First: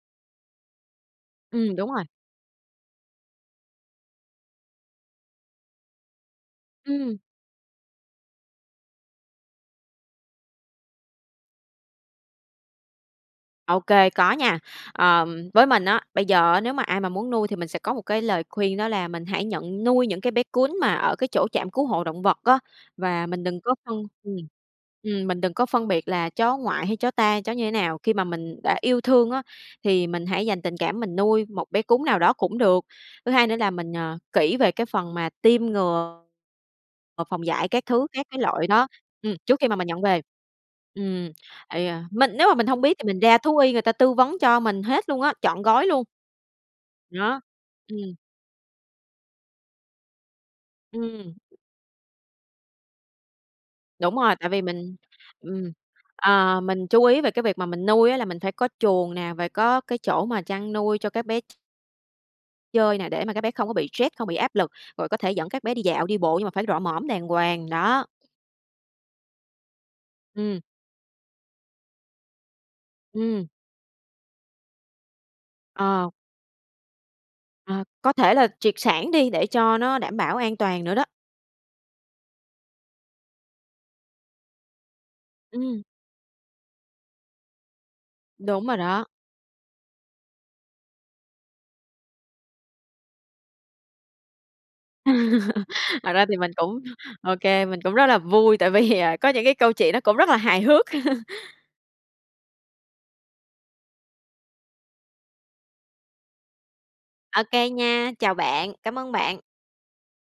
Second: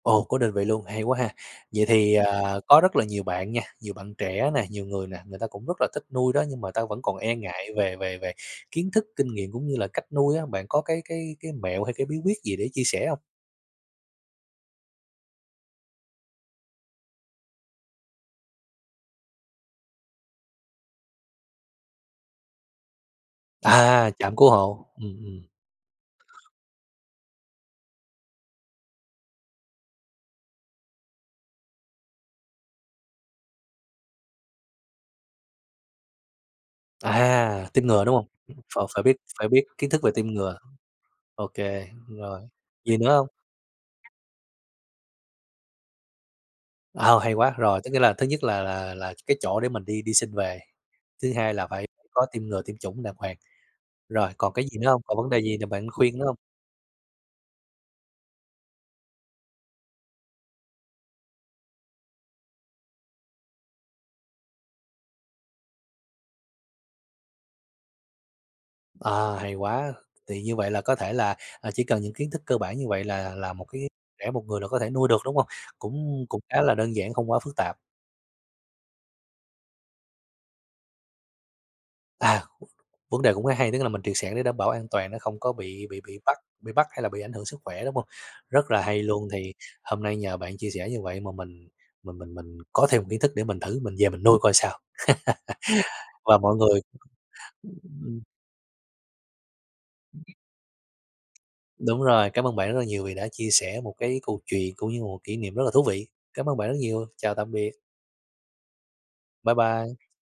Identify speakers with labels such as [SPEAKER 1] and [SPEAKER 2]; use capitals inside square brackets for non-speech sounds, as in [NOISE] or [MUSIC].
[SPEAKER 1] Ồ, có định vị luôn, hay quá ha.
[SPEAKER 2] Ừm,
[SPEAKER 1] Vậy
[SPEAKER 2] đúng rồi.
[SPEAKER 1] thì, à, có rất là nhiều bạn nha, nhiều bạn trẻ nè, nhiều người nè, người ta cũng rất là thích nuôi đó nhưng mà ta vẫn còn
[SPEAKER 2] Ừm.
[SPEAKER 1] e ngại về về về kiến thức, kinh nghiệm cũng như là cách nuôi á, bạn có cái cái cái mẹo hay cái bí quyết gì để chia sẻ hông?
[SPEAKER 2] OK, có nha. Ờm, với mình, á, bây giờ á, nếu mà ai mà muốn nuôi thì mình sẽ có một cái lời khuyên đó là mình hãy nhận nuôi những cái bé cún mà ở cái chỗ trạm cứu hộ động vật á. Và mình đừng có phân
[SPEAKER 1] À! Trạm
[SPEAKER 2] ừm,
[SPEAKER 1] cứu hộ. Ừm,
[SPEAKER 2] ừm,
[SPEAKER 1] ừm.
[SPEAKER 2] mình đừng có phân biệt là chó ngoại hay chó ta, chó như thế nào. Khi mà mình đã yêu thương á, thì mình hãy dành tình cảm mình nuôi, một bé cún nào đó cũng được. Thứ hai nữa là mình, ờ, kỹ về cái phần mà tiêm ngừa và phòng dại
[SPEAKER 1] À, tiêm
[SPEAKER 2] các
[SPEAKER 1] ngừa
[SPEAKER 2] thứ,
[SPEAKER 1] đúng
[SPEAKER 2] các
[SPEAKER 1] hông?
[SPEAKER 2] cái loại
[SPEAKER 1] Ph
[SPEAKER 2] đó,
[SPEAKER 1] phải biết
[SPEAKER 2] ừm,
[SPEAKER 1] phải
[SPEAKER 2] trước
[SPEAKER 1] biết
[SPEAKER 2] khi mà mình
[SPEAKER 1] kiến thức
[SPEAKER 2] nhận
[SPEAKER 1] về
[SPEAKER 2] về.
[SPEAKER 1] tiêm ngừa.
[SPEAKER 2] Ừm,
[SPEAKER 1] Ô
[SPEAKER 2] ây
[SPEAKER 1] kê,
[SPEAKER 2] da, mình
[SPEAKER 1] rồi,
[SPEAKER 2] nếu mà mình hông
[SPEAKER 1] gì
[SPEAKER 2] biết thì
[SPEAKER 1] nữa
[SPEAKER 2] mình
[SPEAKER 1] hông?
[SPEAKER 2] ra thú y người ta tư vấn cho mình hết luôn á, trọn gói luôn.
[SPEAKER 1] À, hay
[SPEAKER 2] Đó.
[SPEAKER 1] quá. Rồi, tức nghĩa là
[SPEAKER 2] Ừm.
[SPEAKER 1] thứ nhất là là là t cái chỗ để mình đi đi xin về, thứ
[SPEAKER 2] Ừm.
[SPEAKER 1] hai là phải có tiêm ngừa, tiêm chủng đàng hoàng.
[SPEAKER 2] Đúng
[SPEAKER 1] Rồi
[SPEAKER 2] rồi, tại
[SPEAKER 1] còn
[SPEAKER 2] vì
[SPEAKER 1] cái gì nữa
[SPEAKER 2] mình
[SPEAKER 1] hông? Còn vấn đề gì nào
[SPEAKER 2] ừm,
[SPEAKER 1] bạn khuyên nữa hông?
[SPEAKER 2] ờ, mình chú ý về cái việc mà mình nuôi á, là mình phải có chuồng nè, và có cái chỗ mà chăn nuôi cho các bé ch chơi nè, để mà các bé không có bị stress, không bị áp lực, rồi có thể dẫn các bé đi dạo, đi bộ nhưng mà phải rọ mõm đàng hoàng. Đó.
[SPEAKER 1] À, hay quá. Thì như
[SPEAKER 2] Ừm.
[SPEAKER 1] vậy là, có thể là, à, chỉ cần những kiến thức cơ bản như vậy là
[SPEAKER 2] Ừm.
[SPEAKER 1] là, một cái trẻ một người là có thể nuôi được, đúng hông?
[SPEAKER 2] Ờ.
[SPEAKER 1] Cũng cũng khá là đơn giản, không quá phức tạp.
[SPEAKER 2] Ờ, có thể là triệt sản đi, để cho nó đảm bảo an toàn nữa đó.
[SPEAKER 1] À, vấn đề cũng rất hay. Tức là, mình triệt sản để đảm bảo an toàn nó không có
[SPEAKER 2] Ừm.
[SPEAKER 1] bị bị bị bắt bị bắt hay là bị ảnh hưởng sức khỏe, đúng hông?
[SPEAKER 2] Đúng
[SPEAKER 1] Rất
[SPEAKER 2] rồi
[SPEAKER 1] là hay
[SPEAKER 2] đó.
[SPEAKER 1] luôn, thì hôm nay nhờ bạn chia sẻ như vậy mà mình mình mình mình có thêm một kiến thức để mình thử, mình về mình nuôi coi sao.
[SPEAKER 2] [LAUGHS] Thật
[SPEAKER 1] [LAUGHS]
[SPEAKER 2] ra thì
[SPEAKER 1] Và
[SPEAKER 2] mình
[SPEAKER 1] mọi
[SPEAKER 2] cũng
[SPEAKER 1] người
[SPEAKER 2] OK, mình cũng rất là
[SPEAKER 1] ừm.
[SPEAKER 2] vui, tại vì, à, có những cái câu chuyện nó cũng rất là hài hước. [CHUCKLES]
[SPEAKER 1] Đúng rồi, cám ơn bạn rất là nhiều vì đã chia sẻ một cái câu chuyện, cũng như là một kỷ niệm rất là thú vị. Cám ơn bạn rất nhiều, chào
[SPEAKER 2] OK
[SPEAKER 1] tạm biệt.
[SPEAKER 2] nha. Chào bạn, cảm ơn bạn.
[SPEAKER 1] Bye bye.